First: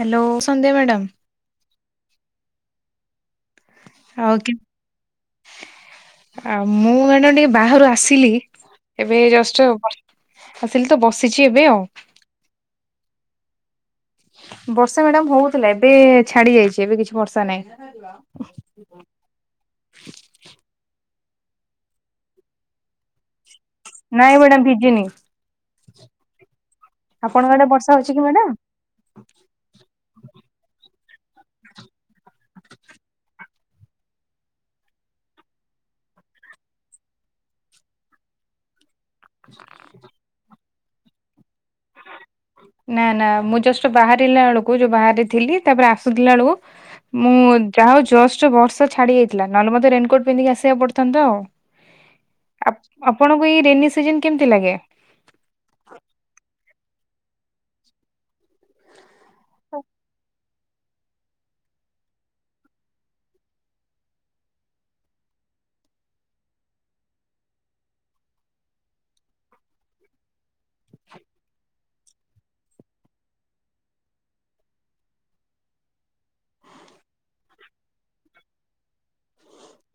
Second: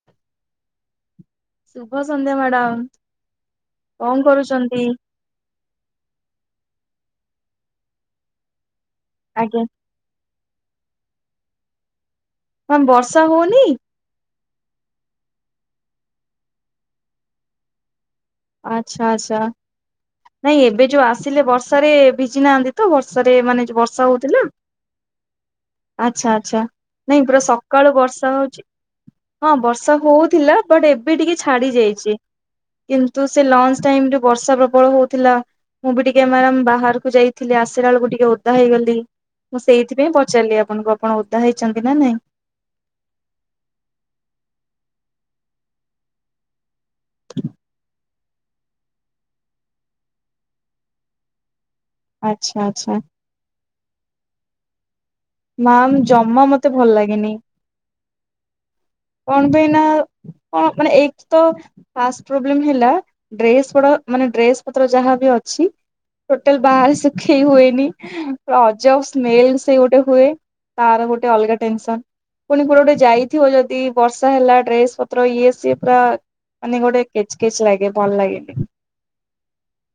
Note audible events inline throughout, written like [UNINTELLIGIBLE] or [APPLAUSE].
Hello ସଧ୍ୟ madam ଶୁଭ ସନ୍ଧ୍ୟା ମ୍ୟାଡାମ କଣ ଆଉ କି କରୁଛନ୍ତି ଆଉ ମୁଁ ଏଇନା ଟିକେ ବାହାରୁ ଆସିଲି ଏବେ ଆଜ୍ଞା ଜଷ୍ଟ ଆସିଲି ତ ବସିଚ ଏବେ ଆଉ। ହ ବର୍ଷା ହଉନି। ବର୍ଷା ମ୍ୟାଡାମ ହଉଥିଲା ଏବେ ଛାଡି ଯାଇଛି ଏବେ କିଛି ବର୍ଷା ନାହିଁ। ଆଚ୍ଛା ଆଚ୍ଛା ନାଇଁ ଏବେ ଯୋଉ ଆସିଲେ ବର୍ଷାରେ ଭିଜି ନାହାନ୍ତି ତ ବର୍ଷାରେ ମାନେ ନାଇଁ ମ୍ୟାଡାମ ଭିଜିିନି। ଆଛା ଆଚ୍ଛା। ନାଇଁ ପୁରା ଆଡେ ସକାଳୁ କି ବର୍ଷା ମ୍ୟାଡାମ? ହଉଛି ହଁ ବର୍ଷା ହଉଥିଲା ବଟ ଏ ବି ଟିକେ ଛାଡି ଯାଇଛି କିନ୍ ତୁ ସେ ଲଞ୍ଚ ଟାଇମରେ ବର୍ଷା ପ୍ରବଳ ହଉଥିଲା ମୁଁ ବି ଟିକେ ମରାମ ବାହାରକୁ ଯାଇଥିଲି ଆସିଲା ବେଳକୁ ଟିକ ଟିକେ ଓଦା ହେଇଗଲି ମୁଁ ସେଇଥିପାଇଁ ପଚାରିଲି ଆପଣଙ୍କୁ ଆପଣ ଓଦା ହେଇଛନ୍ତି ନା ନାଇଁ। ନା ନା ମୁଁ ଜଷ୍ଟ ବାହାରିଲା ବେଳକୁ ଯୋଉ ବାହାରେ ଥିଲି ତାପରେ ଆସୁଥିଲା ବେଳକୁ ମୁଁ ଯାହା ହଉ ଜଷ୍ଟ ବର୍ଷା ଛାଡି ଯାଇଥିଲା ନହେଲେ ମତେ ରେନକୋଟ ପିନ୍ଧିକି ଆସିବାକୁ ପଡିଥାନ୍ତା ଆଉ। ଆଚ୍ଛା ଆପ ଆଚ୍ଛା। ଆପଣଙ୍କୁ ଏଇ ରେନି ସିଜନ କେମିତି ଲାଗେ? ମାମ୍ ଜମା ମତେ ଭଲ ଲାଗେନି। କଣ ପାଇଁ ନା ହଁ ମାନେ ଏଇ ତ ଫାଷ୍ଟ୍ ପ୍ରୋବ୍ଲେମ୍ ହେଲା ଡ୍ରେସ ଗୁଡା ମାନେ ଡ୍ରେସ ପତ୍ର ଯାହାବି ଅ ଛି ଟୋଟାଲ ବାହାର ଶୁଖେଇ ହୁଏନି ଅଜବ ସ୍ମେଲ ସେ ଗୋଟେ ହୁଏ ତାର ଗୋଟେ ଅଲଗା ଟେନସନ। ପୁଣି ଗୋଟେ ଗୋଟେ ଯାଇଥିବ ଯଦି ବର୍ଷା ହେଲା ଡ୍ରେସ ପତ୍ର ଇଏ ସିଏ ପୁରା ମାନେ ଗୋଟେ କେଚ୍ କେଚ୍ ଲାଗେ ଭଲ ଲାଗେନି।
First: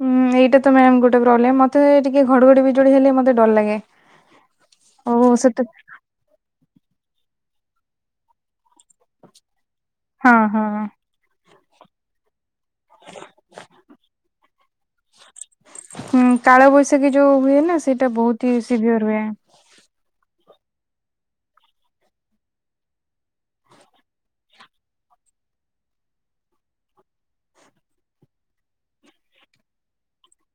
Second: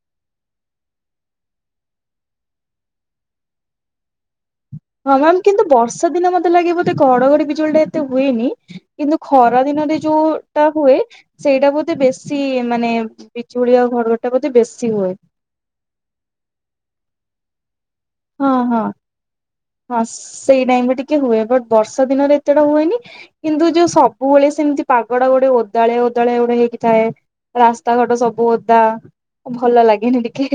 ହୁଁ। ହୁଁ ଏଇଟା ତ ମ୍ୟାମ ଗୋଟେ ପ୍ରୋବ୍ଲେମ ମତେ ଟିକେ ଘଡଘଡି ବିଜୋଡି ହେଲେ ମତେ ଡର ଲାଗେ। ଓ ହଁ ମ୍ୟାମ ସେତେ କିନ୍ତୁ ବର୍ଷା ଦିନ ମତେ ଲାଗିବତେ ଘଡଘଡି ବିଜୁଳି ଟା ଏତେ ହୁଏନି କିନ୍ତୁ ଖରା ଦିନରେ ହଁ ଯୋଉଟା ହଁ ହୁଏ ସେଇଟା ବୋଧେ ବେଶୀ ମାନେ ବିଜୁଳି ଆଉ ଘରଘଡିଟା ବୋଧେ ବେଶୀ ହୁଏ। ହୁଁ କାଳବୈଶାଖୀ ଯୋଉ ହୁଏ ନା ସେଇଟା ହଁ ବହୁତ ହି ହଁ ସିଭିୟର ହୁଏ। ହଁ ସେଇ ଟାଇମ ରେ ଟିକେ ହୁଏ ବଟ ବର୍ଷା ଦିନରେ ଏତେଟା ହୁଏନି କିନ୍ତୁ ଯୋଉ ସବୁବେଳେ ସେମିତି ପାଗଡା ଗୋଟେ ଓଦାଳେ ଓଦାଳେ ଗୋଟେ ହେଇକି ଥାଏ ରାସ୍ତାଘାଟ ସବୁ ଓଦା। ଭଲ ଲାଗେନି ଟିକେ।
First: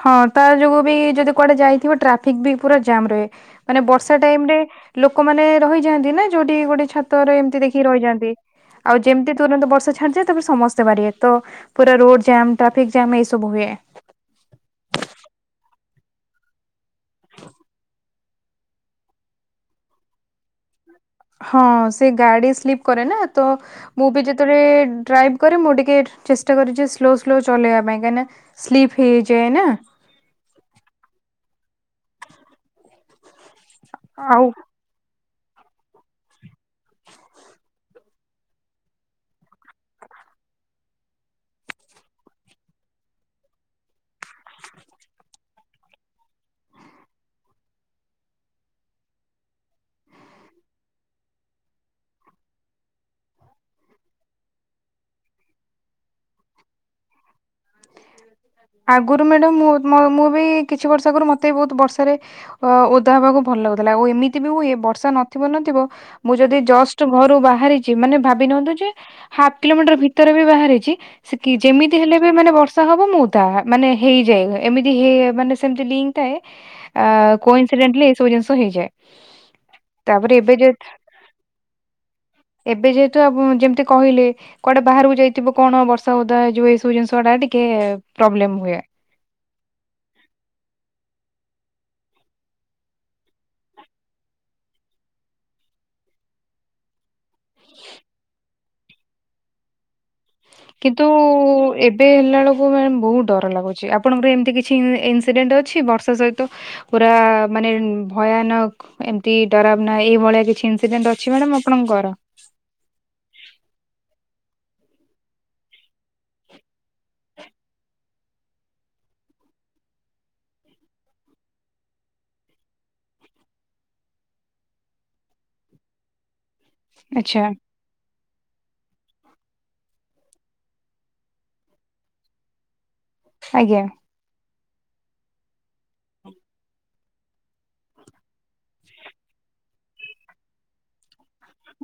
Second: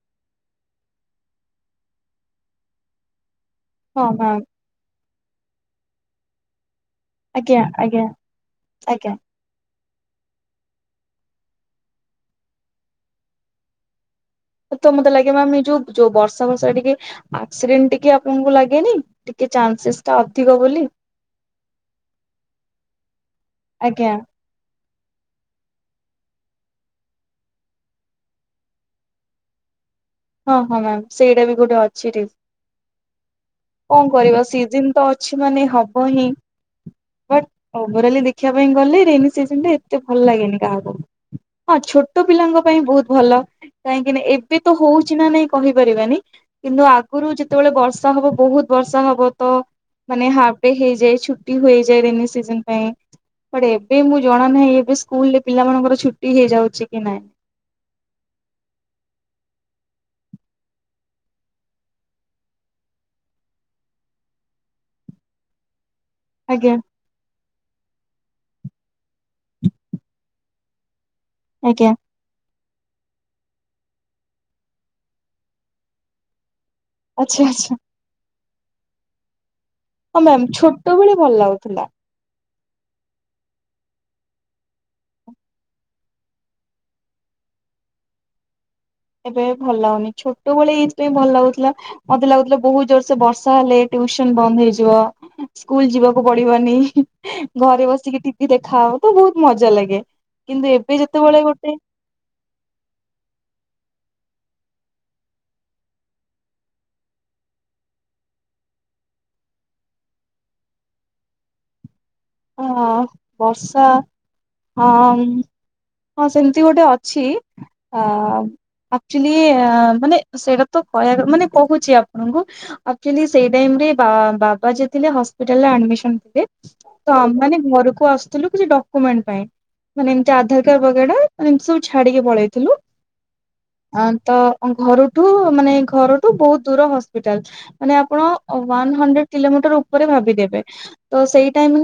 ହଁ ତା ଯୋଗୁ ବି ଯଦି କୁଆଡେ ଯାଇଥିବ ଟ୍ରାଫିକ ବି ପୁରା ଜାମ୍ ରୁହେ। ମାନେ ହଁ ବର୍ଷା ମ୍ୟାମ୍ ଟାଇମ ରେ ଲୋକମାନେେ ରହିଯାନ୍ତି ନା ଯୋଉଠି ଗୋଟେ ଛାତରେ ଆଜ୍ଞା ଏମତି ଦେଖି ଆଜ୍ଞା ରହିଯାନ୍ତି ଆଉ ଆଜ୍ଞା ଯେମିତି ତୁରନ୍ତ ବର୍ଷା ଛାଡିଯାଏ ତାପରେ ସମସ୍ତେ ବାରିବେ ତ ପୁରା ରୋଡ ଜାମ ଟ୍ରାଫିକ ଜାମ ଏଇ ସବୁ ହୁଏ। ତ ମତେ ଲାଗେ ମାମ ଯୋଉ ଯୋଉ ବର୍ଷା ବର୍ଷା ଟିକେ ଆକ୍ସିଡେଣ୍ଟ ଟିକେ ଆ ପଣଙ୍କୁ ଲାଗେନି ଟିକେ ଚାନ୍ସେସ୍ ଟା ଅଧିକ ବୋଲି। ହଁ ସେ ଗାଡି ସ୍ଲିପ୍ କରେ ନା ତ ମୁଁ ଆଜ୍ଞା ବି ଯେତେବେଳେ ଡ୍ରାଇଭ କରେ ମୁଁ ଟିକେ ଚେଷ୍ଟା କରେଜେ ସ୍ଲୋ ସ୍ଲୋ ଚଲେଇବା ପାଇଁ କାହିଁକିନା ସ୍ଲିପ୍ ହେଇଯାଏ ନା। ହଁ ହଁ ମ୍ୟାମ ସେଇଟା ବି ଗୋଟେ ଅଛି ରିସ୍କ। କଣ କରିବା ଆଉ ସିଜିନ ତ ଅଛି ମାନେ ହବ ହିଁ। ବଟ୍ ଓଭୋରାଲି ଦେଖିବା ପାଇଁ ଗଲେ ରେନୀ ସିଜିନ ଟା ଏତେ ଭଲ ଲାଗେନି କାହାକୁ? ହଁ ଛୋଟ ପିଲାଙ୍କ ପାଇଁ ବହୁତ ଭଲ କାହିଁକି ନା ଏବେ ତ ହଉ ଛି ନା ନାଇଁ କହିପାରିବାନି କିନ୍ତୁ ଆଗରୁ ଯେତେବେଳେ ବର୍ଷା ହବ ବହୁତ ବର୍ଷା ହବ ତ ମାନେ ହାଫଡେ ହେଇଯାଏ ଛୁଟି ହୋଇଯାଏ ରେନି ସିଜନ ପାଇଁ। ବଟ ଏବେ ମୁଁ ଜଣା ନାହିଁ ଏବେ ସ୍କୁଲରେ ପିଲାମାନଙ୍କର ଛୁଟି ହେଇଯାଉଛି କି ନାଇଁ। [UNINTELLIGIBLE] ଆଗରୁ ମ୍ୟାଡାମ ମୁଁ ମ ମୁଁ ବି କିଛି ବର୍ଷ ଆଗରୁ ମତେ ବି ବହୁତ ବର୍ଷାରେ ଓଦା ହେବାକୁ ଭଲ ଲାଗୁଥିଲା ଏମିତି ହୁଏ ବର୍ଷା ନଥିବ ନଥିବ ମୁଁ ଯଦି ଆଜ୍ଞା ଜଷ୍ଟ ଘରୁ ବାହରିଚି ମାନେ ଭା ବିନିଅନ୍ତୁ ଯେ ହାପ୍ କିଲୋମିଟର ଭିତରେ ବି ବାହାରିଛି କି ଆଜ୍ଞା ଯେମିତି ହେଲେ ବି ମାନେ ବର୍ଷା ହବ ମୁଁ ତା ମାନେ ହେଇଯାଏ ଏମିତି ହେ ମାନେ ସେମତି ଲିଙ୍କ ଥାଏ ଆ ଆଚ୍ଛା ଆଚ୍ଛା କୋଇନସିଡେଣ୍ଟଲି ଏ ସବୁ ଜିନିଷ ହେଇଯାଏ ହଁ ତାପରେ ଏବେ ମ୍ୟାାମ ଯେ ଛୋଟ ଭଳେ ଭଲ ଲାଗୁଥିଲା ଏବେ ଯେହେତୁ ଯେମିତି କହିଲେ କୁଆଡେ ବାହାରକୁ ଯାଇଥିବ କଣ ବର୍ଷା ହଉା ଏଇ ଯଉ ଏଇବୁ ଜିନିଷ ଗଟାିକ ପ୍ରବ୍ଲେମ ହୁଏ ଭଲ ଲାଗୁନି ଛୋଟ ଭଳି ଏଇଥିାଇ ଭଲ ଲାଗୁଥିଲା ମୋତେ ଲାଗୁଥିଲା ବହୁତ ଜୋର ସେ ବର୍ଷା ହେଲେ ଟୁସନ ବନ୍ଦ ହେଇଯିବ ସ୍କୁଲ ଯିବାକୁ ପଡିବନି ଘରେ ବସିକି ଟିଭି ଦେଖା ତ ବହୁ ଖୁ ମଜା ଲାଗେ ଏବେ କିନ୍ତୁ ଯେତେବେଳେ ଗୋଟେ ଏବେ ହେଲା ବେଳକୁ ମ ବହୁତ ଡର ଲାଗୁଛି ଆପଣଙ୍କର ଏମିତି କିଛି ଇନସିଡେଣ୍ଟ ଅଛି ବର୍ଷା ସହିତ ପୁରା ମାନେ ଭୟାନକ ଏମିତି ଡରାବ ନାହିଁ ଏଇଭଳିଆ କିଛି ଇନସିଡେଣ୍ଟ ଅଛି ମ୍ୟାଡ ଆପଣଙ୍କର ହ ବର୍ଷା ହଁ ହଁ ସେମିତି ଗୋଟେ ଅଛି ଅ ଆଚୁଲି ମାନେ ସେଇଟା ତ କହ ମାନେ କହୁଛି ଆପଣଙ୍କୁ ଆଚୁ ସେଇଟା ବା ହପିଟାଲମି ଥିଲେ ଆଚ୍ଛା ତମମାନେେ ଘରକୁ ଆସୁଥିଲୁ କିଛି ଡ ମାନେ ଆଧ କ ବଗେଇା ମାନେ ଏମତି ସବୁ ଛାଡିକି ପଳେଇଥିଲୁ ଆଜ୍ଞା ହଁ ତ ଘରଠୁ ମାନେ ଘରଠୁ ବହୁତ ଦୂର ହସ୍ପିଟାଲ ମାନେ ଆପଣ ୱାନ ହଣ୍ଡ୍ରେଡ କିଲୋମିଟର ଭି ସେୋ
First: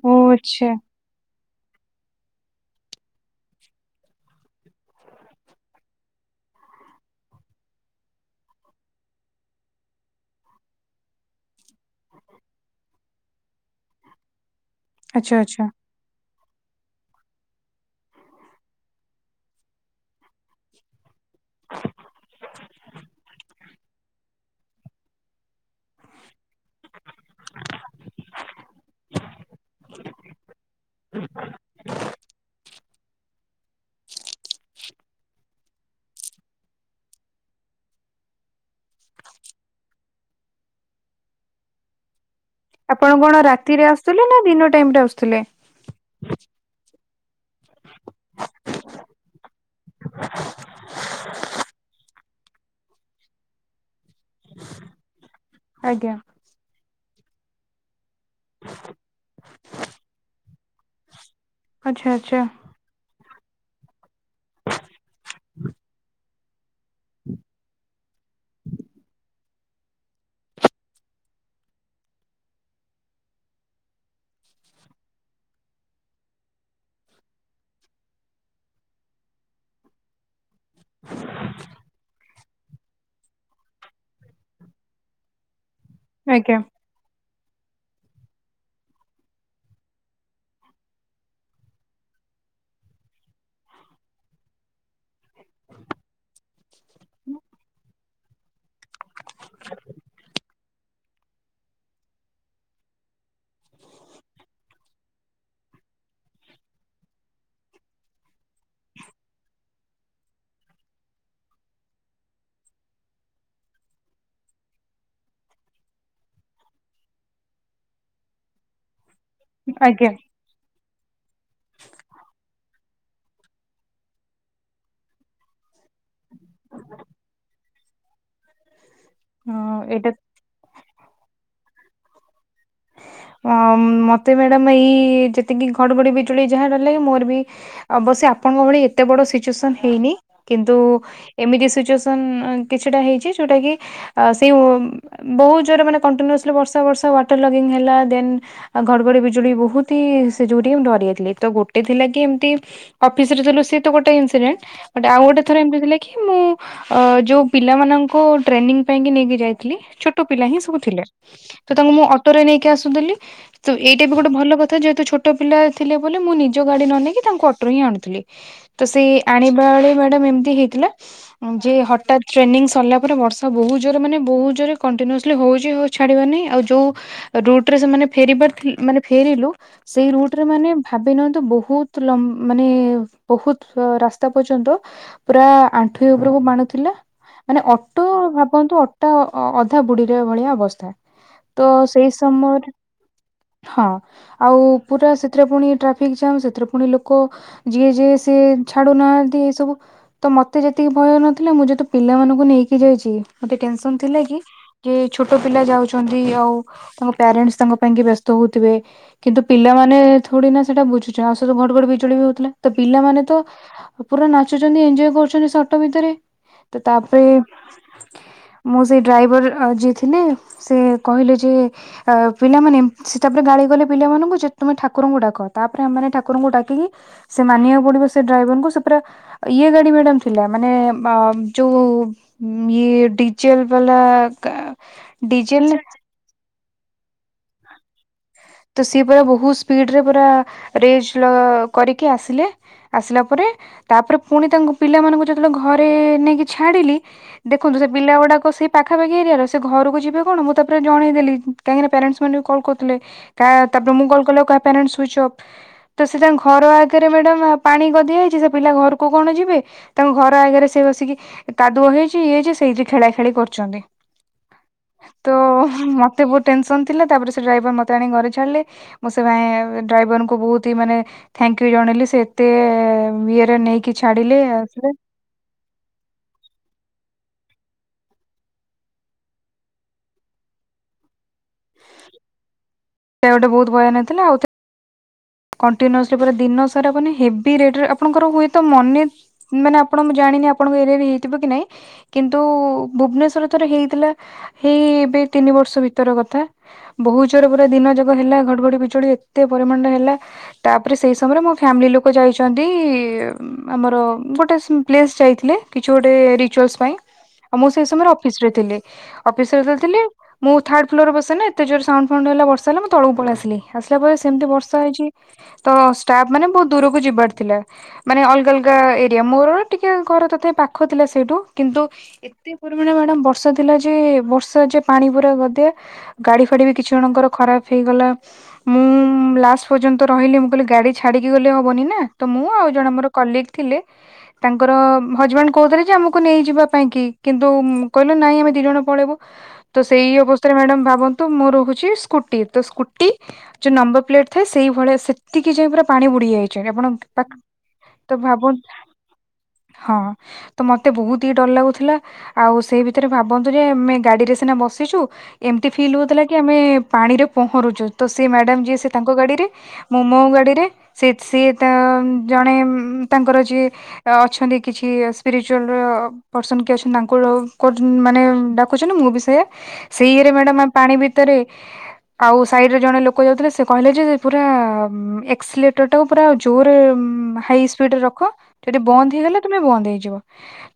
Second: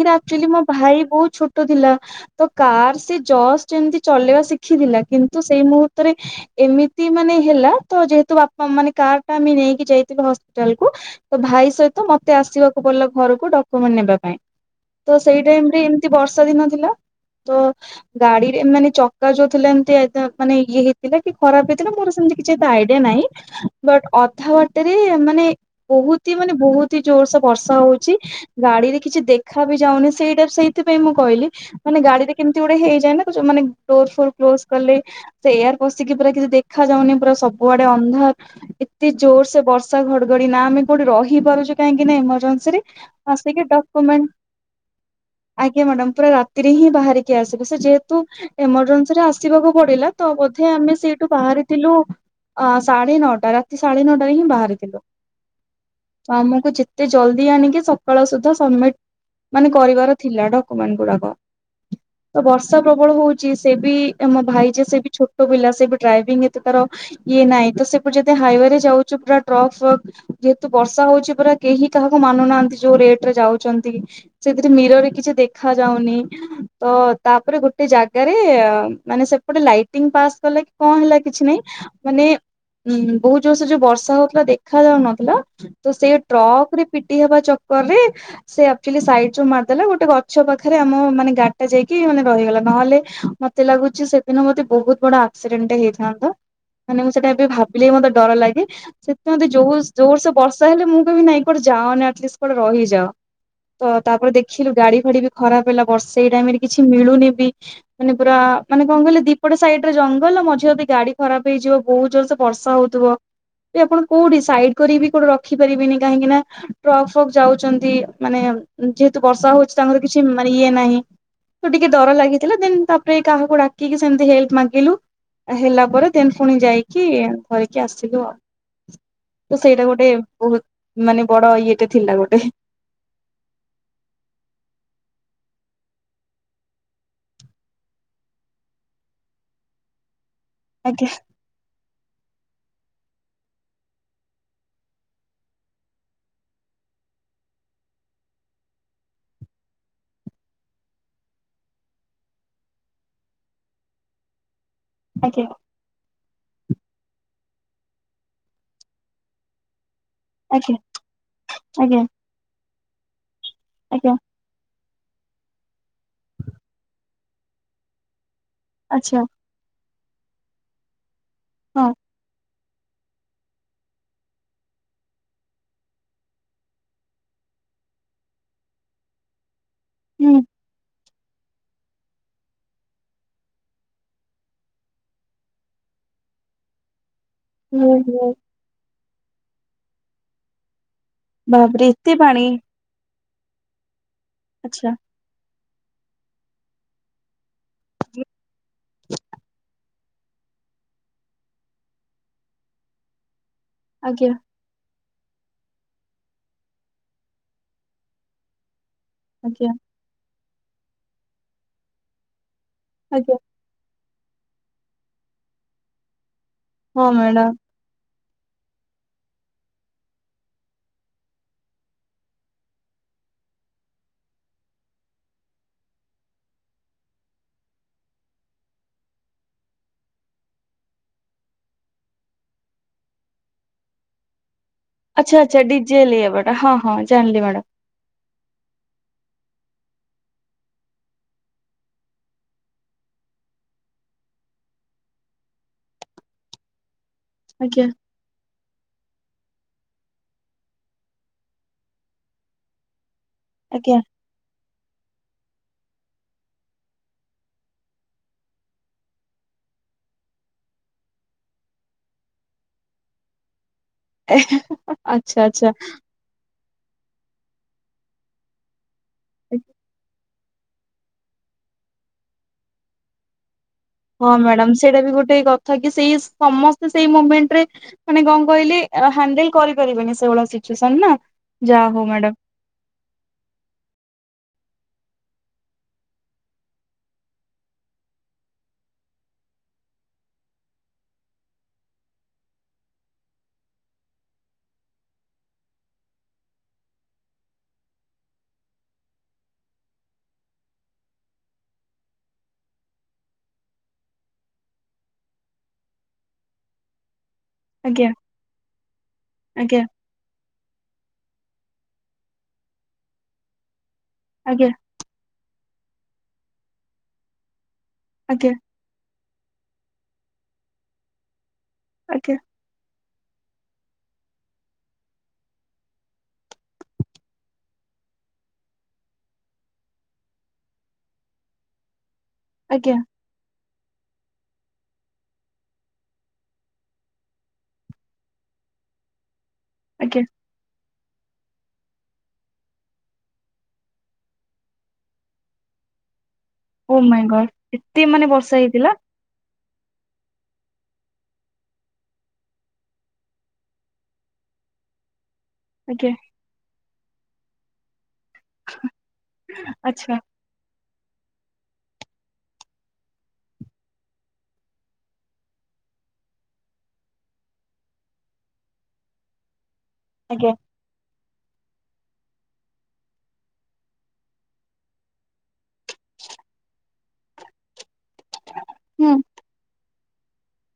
ଓ ଆଚ୍ଛା ଭ ଛୋଟ ଥିଲା ତ କାର୍ ସେ ଜଷ୍ଟ ଏମତି ଚଲେଇବା ଶିଖିଥିଲା କିନ୍ତୁ ସେଇ ମୁହୂର୍ତ୍ତରେ ଏମିତି ମାନେ ହେଲା ତ ଯେହେତୁ ବାପା ମାନେ କାର ଟା ଆମେ ନେଇକି ଯାଇଥିଲୁ ହସ୍ପିଟାଲ କୁ ତ ଭାଇ ସହିତ ମତେ ଆସିବାକୁ ପଡିଲ ଘରକୁ ଡକୁମେଣ୍ଟ ନେବା ପାଇଁ ତ ଆଚ୍ଛା ସେଇ ଆଚ୍ଛା ଟାଇମ ରେ ଏମିତି ବର୍ଷା ଦିନ ଥିଲା ତ ଗାଡିରେ ମାନେ ଚକା ଯୋଉ ଥିଲା ଏମତି ମାନେ ଇଏ ହେଇଥିଲା କି ଖରାପ ହେଇଥିଲା ମୋର ସେମ ଆଇଡିଆ ନାଇଁ ବଟ ଅଧା ବାଟରେ ମାନେ ବହୁତ ହି ମାନେ ବହୁତ ହି ଜୋର ବର୍ଷା ହଉଛି ଗାଡିରେ କିଛି ଦେଖା ବି ଯାଉନି ସେଇଟା ସେଇଥିାଇଁ ମୁଁ କହିଲି ମାନେ ଗାଡିରେ କେମିତି ଗୁଟେ ହେଇ ଡ୍ୋ କଲେ ଏାର ପଶି ପା କିଛି ଦେଖାଯ ଯାଉନି ପୁରା ସବୁଆଡେ ନ୍ ଏତେ ଜୋର ସେ ବର୍ଷା ଘଡଘଡି ନା ଆମେ କୋଉଠି ରହିାରୁଛୁ କାହିଁକି ନାଜେ ଆପଣ କଣ ରାତିରେ ଆସୁଥିଲେ ନା ଦିନ ଟାଇମ ରେ ଆସୁଥିଲେ ଆଜ୍ଞା ମ୍ୟାଡାାମ ପୁରା ରାତିରେ ହିଁ ବାହାରିକି ଆସିବେ ସେ ଯେହେତୁ ଏମରଜେନ୍ସି ରେ ଆସିବାକୁ ପଡିଲା ତ ବୋଧେ ଆମେ ସେଇଠୁ ବାହାରିଥିଲୁ ଅ ସାଢେ ନଅଟା ରାତି ସାଢେ ନଅଟାରେ ହିଁ ବାହାରିଥିଲୁ ଆଜ୍ଞା ଆମକୁ େ ଜଲଦି ଆଣିକି ସକାଳ ସୁଧା ସବମିଟ ମାନେ କରିବାର ଥିଲା ଡକୁମେଣ୍ଟ ଗୁଡା ତ ଆଚ୍ଛା ଆଚ୍ଛା ବର୍ଷା ପ୍ରବଳ ହଉଛି ସେ ବି ଆମ ଭାଇ ଯେ ସେ ବି ଛୋଟ ପିଲା ସେ ବି ଡ୍ରାଇଭିଂ ତାର ଇଏ ନହିଁ ତ ସେଠୁ ଯଦି ହାଇୱେ ରେ ଯାଉଛୁ ପୁରା ଟଫ ଯେହେତୁ ବର୍ଷା ହଉଛି ପୁରା କେହି କାହାକୁ ମାନୁନାହାନ୍ତି ଯୋଉ ରେଟ ରେ ଯାଉଛନ୍ତି ସେଥିରେ ମୀରରେ କିଛି ଦେଖା ଯାଉନି ତ ତାପରେ ଗୋଟେ ଜାଗାରେ ମାନେ ସେପଟେ ଲାଇଟିଂ ପାସ୍ କଲା କି କଣ ହେଲା କିଛି ନାଇଁ ମାନେ ଉଁ ବହୁତ ଜୋର ସେ ଯୋଉ ବର୍ଷା ହଉଥିଲା ଦେଖା ଯାଉନଥିଲା ତ ସେ ଆଜ୍ଞା ଟ୍ରକ ରେ ପିଟି ହେବା ଚକର ରେ ସେ ସାଇଡ ରୁ ମାରିଦେଲା ଗୋଟେ ଗଛ ପାଖରେ ଆମ ମାନେ ଗାଡିାାଇକି ମାନେ ରହିଗଲା ନହେଲେ ମତେ ଲାଗୁ ସେଦିନ ମୋତେ ବହୁତ ବଡ ଆଡଣ୍ଟ ହେଇଥାନ୍ତତା ମାନେ ମୁଁ ସେଇଟା ଏବେ ଭାବିଲେ ହି ମତେ ଡର ଲାଗେ ସେଥିେୋଉ ଜୋର ସେ ବର୍ଷା ହେଲେ ମୁଁ କେି ନାଇଁ କୁଟେ ଯାଅନିଟଷ୍ଟ କୋଟେ ରହିଯାଅ ତ ତାପରେ ଦେଖିଲୁ ଗାଡି ଫାଡି ବି ଖରାପ ହେଲା ବର୍ଷେ ଟାଇମ ରେ କିଛି ମିଳୁନି ବି ମାନେ ପୁରା ମାନେ କଣ କହିଲେ ଦୀପଟ ସାଇଡରେ ଜଙ୍ଗଲ ମଝିରେ ଯଦି ଗାଡି ଖରାପ ହେଇଯିବ ବହୁତ ଜୋରସେ ବର୍ଷା ହଉଥିବ ଆପଣ କୋଉଠି ସାଇଡ କରି କୋଉଠି ରଖିପାରିବେିନି କାହିଁକି ନା ଟ୍ରକ୍ ଫକ୍ ଯାଉଛନ୍ତି ମାନେ ଯେହେତୁ ବର୍ଷା ହଉଛି ତାଙ୍କର ଆଜ୍ଞା କିଛି ମାନେ ଇଏ ନାହିଁ ତ ଟିକେ ଡର ଲାଗିଥିଲା ଦେନ ତା [UNINTELLIGIBLE] କାହାକୁ ଡାକିକି ସେମିତି ହେଲ୍ପ ମାଗିଲୁ? ହେଲା ପରେ ଦେନ ପୁଣି ଯାଇକି ଧରିକି ଆସିଲୁ ଆଉ। ତ ହଁ ସେଇଟା ଏଇଟା ଗୋଟେ ବହୁତ ମାନେ ବଡ ଇଏଟେ ଥିଲା ଗୋଟେ। ଅ ମତେ ମ୍ୟାଡାମ ଏଇ ଯେତିକି ଘଡଘଡି ବିଜୁଳି ଯାହାଡଲେ ମୋର ବି ଅବ ବ ସେ ଆପଣଙ୍କ ଭଳି ଏତେ ବଡ଼ ସିଚୁଏସନ୍ ହେଇନି କିନ୍ତୁ ଆଜ୍ଞା ଏମିତି ସିଚୁଏସନ କିଛିଟା ହେଇଛି ଯୋଉଟା କି ଆ ସେ ବହୁତ ଜୋରେ ମାନେ କଣ୍ ବର୍ଷା ବର୍ଷା ଟର ଲଗ୍ ଈନ୍ ହେଲା ଦେନ୍ ଘଡଘଡି ବିଜୁଳି ବହୁତି ସେ ଯୋଗୁ ଟିକେ ମୁଁ ଡରିଗଲି ତ ଗୋଟେ ଥିଲା କି ଏମତି ଅଫିସରେ ଥିଲୁ ସେ ତ ଗୋଟେ ଇନ୍ସିଡେଣ୍ଟ ଟେ ଆଉ ଗୋଟେ ଆଜ୍ଞା ଥରେ ଏମିତି ଥିଲା କି ମୁଁ ଅ ଯୋଉ ପିଲାମାନଙ୍କୁ ଟ୍ରେନିଂ ପାଇଁ ନେଇକି ଯାଇଥିଲି ଛୋଟ ପିଲା ହିଁ ଆଜ୍ଞା ସବୁ ଥିଲେ ତ ତାଙ୍କୁ ମୁ ଆଜ୍ଞା ଅ ଟରେ ନେଇକି ଆସୁଥିଲି ତ ଏଇଟା ଆଜ୍ଞା ବି ଗୋଟେ ଭଲ କଥା ଯେହେ ତୁ ଛୋଟ ପିଲା ଥିଲେ ବୋଲି ମୁଁ ନିଜ ଗାଡି ନ ନେଇକି ତାଙ୍କ ଅଟୋରେ ହିଁ ଆଣୁଥିଲି। ସେ ଆଚ୍ଛା ଆଣିବା ବେଳେ ମ୍ୟାଡ଼ାମ ଏମିତି ହେଇଥିଲା ଯେ ହଁ ହଠାତ୍ ଟ୍ରେନିଂ ସ୍ ସରିଲା ପରେ ବର୍ଷା ବହୁତ ଜୋର ମାନେ ବହୁତ ଜୋରେ କଣ୍ଟିନ୍ୟୁସଲି ହଉଛି ହୋଉ ଛାଡ଼ିବାର ନାହିି ଆଉ ଯୋଉ ରୁଟରେ ସେମାନେ ଫେରିବାର ଥି ମାନେ ଫେରିଲୁ ସେଇ ହୁଁ ରୁଟରେ ମାନେ ଭାବିି ନିଅନ୍ତୁ ବହୁତ ଲମ୍ ମାନେ ବହୁତ ରାସ୍ତା ପର୍ଯ୍ୟନ୍ତ ପୁରା ଆ ଠେଇ ଉପରକୁ ମାଣୁଥିଲା ମାନେ ହୁଁ ଅଟୋ ହୁଁ ଭାବନ୍ତୁ ଅଟୋ ଅଧା ବୁଡିଲା ଭଳିଆ ଅବସ୍ଥା। ତ ବାପରେ ସେଇ ଏତେ ପାଣି ସମୟରେ ହଁ ଆଉ ଆଚ୍ଛା ପୁରା ସେଥିରେ ପୁଣି ଟ୍ରାଫିକ ଜାମ୍ ସେଥିରେ ଫୁଣି ଲୋକ ଯିଏ ଯିଏ ସିଏ ଛାଡୁନାହାନ୍ତି ଏ ସବୁ ତ ମତେ ଜେତି ଟିକେ ଭୟ ନଥିଲା ମୁଁ ଯେହେତୁ ପିଲାମାନଙ୍କୁ ନେଇକି ଯାଇଛି ମତେ ଟେନସନ ଥିଲା ଆଜ୍ଞା କି ଯେ ଛୋଟ ପିଲା ଯାଉଛନ୍ତି ନ୍ତି ଆଉ ତାଙ୍କ ପ୍ୟାରେଣ୍ଟସ ତାଙ୍କ ପାଇଁକି ବ୍ୟସ୍ତ ହେଉଥିବେ କିନ୍ତୁ ଆଜ୍ଞା ପିଲାମାନେ ଥୋଡି ନା ସେଇଟା ବୁଝୁଛ। ଆ ସେ ତ ଭଡ୍ ଭଡ ବିଜୁଳି ବି ହଉଥିଲା ତ ପିଲାମାନେ ଆଜ୍ଞା ତ ପୁରା ନାଚୁଛନ୍ତି ଏନଞଜୟ କରୁଛନ୍ତି ସେ ଅଟୋ ଭିତରେ ତ ହଁ ତାପରେ ମ୍ୟାଡାମ ମୁଁ ସେଇ ଡ୍ରାଇଭର ଯିଏ ଥିଲେ ସେ କହିଲେ ଯେ ପିଲାମାନେ ସେ ତାପରେ ଗାଳି କଲେ ପିଲାମାନଙ୍କୁ ଯେ ତୁମେ ଠାକୁରଙ୍କୁ ଡାକ ତାପରେ ଆମେ ଠାକୁରଙ୍କୁ ଡ଼ାକିକି ସେ ମାନିବାକୁ ପଡ଼ିବ ସେ ଡ୍ରାଇଭରଙ୍କୁ ପୁରା ଇଏ ଗାଡି ମ୍ୟାଡ଼ାମ ଥିଲା ମାନେ ମା ଯୋଉ ଇଏ ଡିଯେଲ ବାଲା ଗା ଆଚ୍ଛା ଆଛା ଡିଜେଲ ଇଏ ହବାଟା ହଁ ହଁ ଜାଣିଲି ମ୍ୟାଡ଼ାମ। ତ ସିଏ ପୁରା ବହୁତ ସ୍ପିଡରେ ପୁରା ରେଜ୍ ଲ କରିକି ଆସିଲେ। ଆସିଲା ପରେ ତାପରେ ପୁଣି ତାଙ୍କୁ ପିଲାମାନଙ୍କୁ ଯେତେବେଳେ ଘରେ ନେଇକି ଛାଡିଲି ଦେଖନ୍ତୁ ଆଜ୍ଞା। ସେ ପିଲା ଗୁଡାକ ସେ ପାଖାପାଖି ଏରିଆର ସେ ଘରକୁ ଯିବେ କଣ ମୁଁ ତାପରେ ଜଣେଇଦେଲି କାହିଁକିନା ପ୍ୟାରେଣ୍ଟସ୍ ମାନେ ବି କଲ୍ କରୁଥିଲେ କା ତାପରେ ଆଜ୍ଞା। ମୁଁ କଲ୍ କଲେ ଆଉ କା ପ୍ୟାରେଣ୍ଟସ ସୁଇଚ୍ ଅଫ୍ ତ ସେ ତାଙ୍କ ଘର ଆଗରେ ମ୍ୟାଡାମ ପାଣି ଗଦିଆ ଯାଇଛି ସେ ପିଲା ଘରକୁ କଣ ଯିବେ ତାଙ୍କ ଘର ଆଗରେ ସେ ବସିକି କାଦୁଅ ହେଇଛି ଇଏ ହେଇଛି ସେଇଠି ଖେଳା ଖେଳି କରୁଛନ୍ତି। ତ ଆଚ୍ଛା ଆଚ୍ଛା ମତେ ବହୁତ୍ ଟେନ୍ସ ସନ୍ ଥିଲା ତାପରେ ସେ ଡ୍ରାଇଭର ମତେ ଆଣିକି ଘରେ ଛାଡ଼ିଲେ ମୁଁ ସେ ଡ୍ରାଇଭରଙ୍କୁ ବହୁତ ତି ମାନେ ଥାଙ୍କ ୟୁ ଜଣେଇଲି ସେ ଏତେ ଇଏତେ ନେଇକି ହଁ ଛାଡିଲେ ମ୍ୟାଡାମ ଆସିଲେ ସେଇଟା ବି ଗୋଟେ କଥା କି ସେଇ ସମସ୍ତେ ସେଇ ମୁ ମେଣ୍ଟରେ ମାନେ କଣ କହିଲେ ହ୍ୟାଣ୍ଡଲ କରିପାରିବେନି ସେଇ ଭଳିଆ ସିଚୁଏସନ୍ ନା ଯାହା ହଉ ମ୍ୟାଡାମ ସେ ଗୋଟେ ବହୁତ ଭୟ ନେଇଥିଲା ଆଉ ଥ କଣ୍ଟିନିଓସ୍ଲି ପୁରା ଦିନ ସାରା ମାନେ ହେଭି ରେଟରେ ଆପଣଙ୍କର ହୁଏତ ମନେ ମାନେ ଆପଣ ମୁଁ ଜା ଣିନି ଆପଣଙ୍କ ଏରିଆରେ ହେଇଥିବକି ନାଇଁ କିନ୍ତୁ ଭୁବନେଶ୍ଵରରେ ଥରେ ହେଇଥିଲା ହେଇ ଏବେ ତିନି ବର୍ଷ ଭିତର କଥା। ବହୁ ଜୋରେ ପୁରା ଦିନ ଯାକ ହେଲା ଘଡ଼ଘଡ଼ି ବିଜୁଳି ଏତେ ପରିମାଣରେ ହେଲା ତାପରେ ସେଇ ସମୟରେ ମୋ ଫ୍ୟାମିଲି ଲୋକ ଯାଇଛନ୍ତି ଆମର ଗୋଟେ ପ୍ଲେସ ଯାଇଥିଲେ କିଛି ଗୋଟେ ରିଚୁଆଲସ୍ ପାଇଁ ଆଉ ମୁଁ ସେଇ ଆଜ୍ଞା ସମୟରେ ଅଫିସ ରେ ଥିଲି ଅଫିସ ରେ ଯେତେବେଳେ ଆଜ୍ଞା ଥିଲି ମୁଁ ଥାର୍ଡ ଫ୍ଲୋରରେ ବସେନା ଏତେ ଜୋର ସାଉଣ୍ଡ ଫାଉଣ୍ଡ ହେଲା ବର୍ଷା ହେଲା। ମୁଁ ତଳକୁ ପଳେଇ ଆସିଲି। ଆସିଲା ପରେ ସେମତି ଆଜ୍ଞା ବର୍ଷା ହେଇଛି ତ ଷ୍ଟାଫ ମାନେ ବହୁତ ଦୂରକୁ ଯିବାର ଥିଲା, ମାନେ ଅଲଗା ଆଜ୍ଞା ଅଲଗା ଏରିଆ। ମୋର ଟିକେ ଘର ତଥାପି ପାଖ ଥିଲା ସେଇଠୁ, କିନ୍ତୁ ଆଜ୍ଞା ଏତେ ପରିମାଣ ମ୍ୟାଡ଼ମ୍ ବର୍ଷା ଥିଲା ଯେ ବର୍ଷା ଯେ ପାଣି ପୁରା ଗଦେ, ଗାଡ଼ି ଫାଡ଼ି ବି କିଛି ଜଣଙ୍କର ଖରାପ ହେଇଗଲା। ମୁଁ ଲାଷ୍ଟ ପର୍ଯ୍ୟନ୍ତ ରହିଲି, ମୁଁ କହିଲି ଗାଡ଼ି ଛାଡ଼ିକି ଗଲେ ହବନି ନା। ତ ମୁଁ ଆଉ ଜଣେ ଆଜ୍ଞା ମୋର କଲିକ୍ ଥିଲେ ତାଙ୍କର ହଜବେଣ୍ଡ କହୁଥିଲେ ଯେ, ଆମକୁ ନେଇଯିବା ପାଇଁ କି। କିନ୍ତୁ କହିଲେ ନାଇଁ ଆମେ ଦି ଜଣ ପଳେଇବୁ। ତ ସେଇ ଆଜ୍ଞା। ଅବସ୍ଥାରେ ମ୍ୟାଡାମ ଭାବନ୍ତୁ, ମୋର ହଉଛି ସ୍କୁଟି। ତ ସ୍କୁଟି ଯୋଉ ନମ୍ବର ପ୍ଲେଟ ଥାଏ ସେଇଭଳିଆ ସେତିକି ଯାଇ ପୁରା ପାଣି ବୁଡ଼ି ଯାଇ ଥାଏ ଆପଣ ଓ ମାଇଁ ପାଖ ଗଡ ଏତେ ତ ମାନେ ବର୍ଷା ଭାବନ୍ତୁ ହେଇଥିଲା ହଁ। ତ ମୋତେ ବହୁତ ହି ଡର ଲାଗୁଥିଲା। ଆଉ ସେଇ ଭିତରେ ଭାବନ୍ତୁ ଯେ, ଆମେ ଗାଡ଼ିରେ ସିନା ବସିଛୁ। ଏମିତି ଫିଲ୍ ଆଜ୍ଞା ହଉଥିଲା କି, ଆମେ ପାଣିରେ ପହଁରୁଛୁ। ତ ସେ ମ୍ୟାଡମ୍ ତାଙ୍କ ଗାଡିରେ, ମୁଁ ଆଚ୍ଛା ମୋ ଗାଡିରେ। ସେ ସିଏ ତା ଜଣେ ତାଙ୍କର ଯିଏ ଅଛନ୍ତି, କିଛି ସ୍ପିରିଚୁଆଲ ପର୍ସନ କିଏ ଅଛନ୍ତି ତାଙ୍କୁ ମାନେ ଡାକୁଛନ୍ତି, ମୁଁ ବି ସେଇଆ। ସେଇରେ ଆଜ୍ଞା ମ୍ୟାଡମ ପାଣି ଭିତରେ, ଆଉ ସାଇଡରେ ଜଣେ ଲୋକ ଯାଉଥିଲେ ସେ କହିଲେ ଯେ ପୁରା ଏକ୍ସିଲେଟର ଟାକୁ ପୁରା ଜୋର ହାଇ ସ୍ପିଡ଼ରେ ର ଖ ଯଦି ବନ୍ଦ ହୁଁ। ହେଇଗଲା, ତୁମେ ବନ୍ଦ ହେଇଯିବ।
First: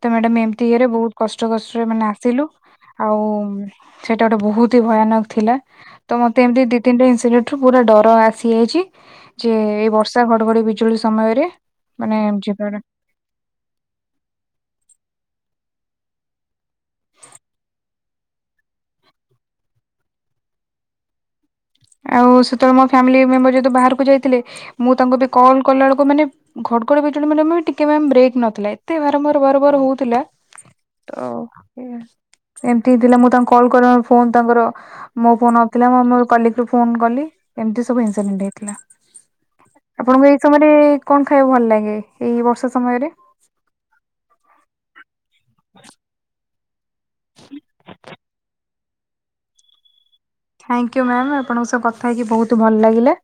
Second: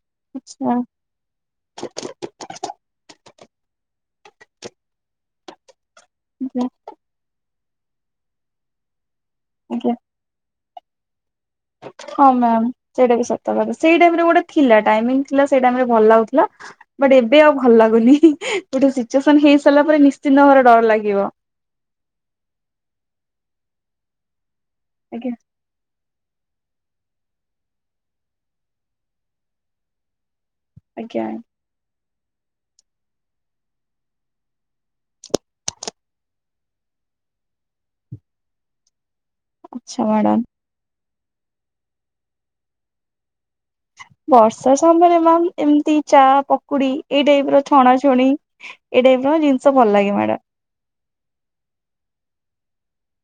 ତ ମ୍ୟାଡାମ ଏମିତି ଆଚ୍ଛା ଇଏରେ, ବହୁତ କଷ୍ଟ କଷ୍ଟରେ ମାନେ ଆସିଲୁ। ଆଉ ସେଇଟା ଗୋଟେ ବହୁତ ହି ଭୟାନକ ଥିଲା। ତ ମତେ ଏମିତି ଆଜ୍ଞା ଦି ତିନିଟା ଇନ୍ସିଡେଣ୍ଟ ରୁ ପୁରା ଡର ଆସି ଯାଇଛି, ଯେ ଏଇ ଆଜ୍ଞା ବର୍ଷା ଘଡଘଡି ବିଜୁଳି ସମୟରେ ମାନେ ହଁ ମ୍ୟାମ ଯିବାର ସେଇଟା ବି ସତ କଥା, ସେଇ ଟାଇମ୍ ରେ ଗୋଟେ ଥିଲା ଟାଇମିଇଂ ସେଇ ଟାଇମ୍ ରେ ଭଲ ଲାଗୁଥିଲା, ବଟ ଏବେ ଆଉ ଭଲ ଲାଗୁନି ଗୋଟେ ସିଚୁଏସ ହେଇ ସାରିଲା ପରେ ନି [UNINTELLIGIBLE] ଡର ଲାଗିବ। ଆଉ ସେତେବେଳେ ମୋ ଫ୍ୟାମିଲି ମୁଁ ବି ବାହାରକୁ ଯାଇଥିଲି, ମୁଁ ତାଙ୍କୁ ବି ଆଜ୍ଞା କଲ କଲା ବେଳକୁ ମାନେ ଘଡଗଡ ବିଜୁଳି ମାନେ ଟିକେ ମ୍ୟାମ୍ ବ୍ରେକ୍ ନଥିଲା। ଏତେ ବାରମ୍ବାର ବାରମ୍ବାର ହଉଥିଲା ତ ଆଜ୍ଞା ଏଇଆ। ଏମିତି ହେଇଥିଲା ମୁଁ ତାଙ୍କ କଲ୍ କର ଫୋନ ତାଙ୍କର, ମୋ ଫୋନ ନଥିଲା ମୁଁ କଲି ତ ଫୋନ କଲି ଏମତି ସବୁ ଇନ୍ସିଡେଣ୍ଟ ହେଇଥିଲା। ଆଚ୍ଛା ଆପଣଙ୍କୁ ଏଇ ମ୍ୟାଡାମ ସମୟରେ କଣ ଖାଇବାକୁ ଭଲ ଲାଗେ, ଏଇ ବର୍ଷା ସମୟରେ? ବର୍ଷା ସମୟରେ ମ୍ୟାମ ଏମିତି ଚା କ ପକୁଡି ଏଇ ଟାଇପର ଛଣା ଛୁଣି, ଏଇ ଟାଇପର ଜିନିଷ ଭଲ ଲାଗେ ମ୍ୟାଡାମ୍। ଥ୍ୟାଙ୍କ ୟୁ ମ୍ୟାମ୍, ଆପଣଙ୍କ ସହ କଥା ହେଇକି ବହୁତ ଭଲ ଲାଗିଲା।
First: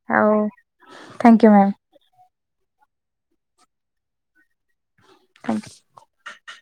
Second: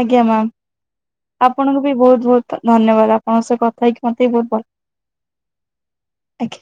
ଆଜ୍ଞା ଆଉ ମ୍ୟାମ୍ ଥ୍ୟାଙ୍କୟୁ ମ୍ୟାମ୍। ଆପଣଙ୍କୁ ବି ବହୁତ ବହୁତ ଧନ୍ୟବାଦ ଆପଣଙ୍କ ସହ କଥା ହେଇକି ମତେ ବି ବହୁତ ଭଲ ଆ ଆଜ୍ଞା।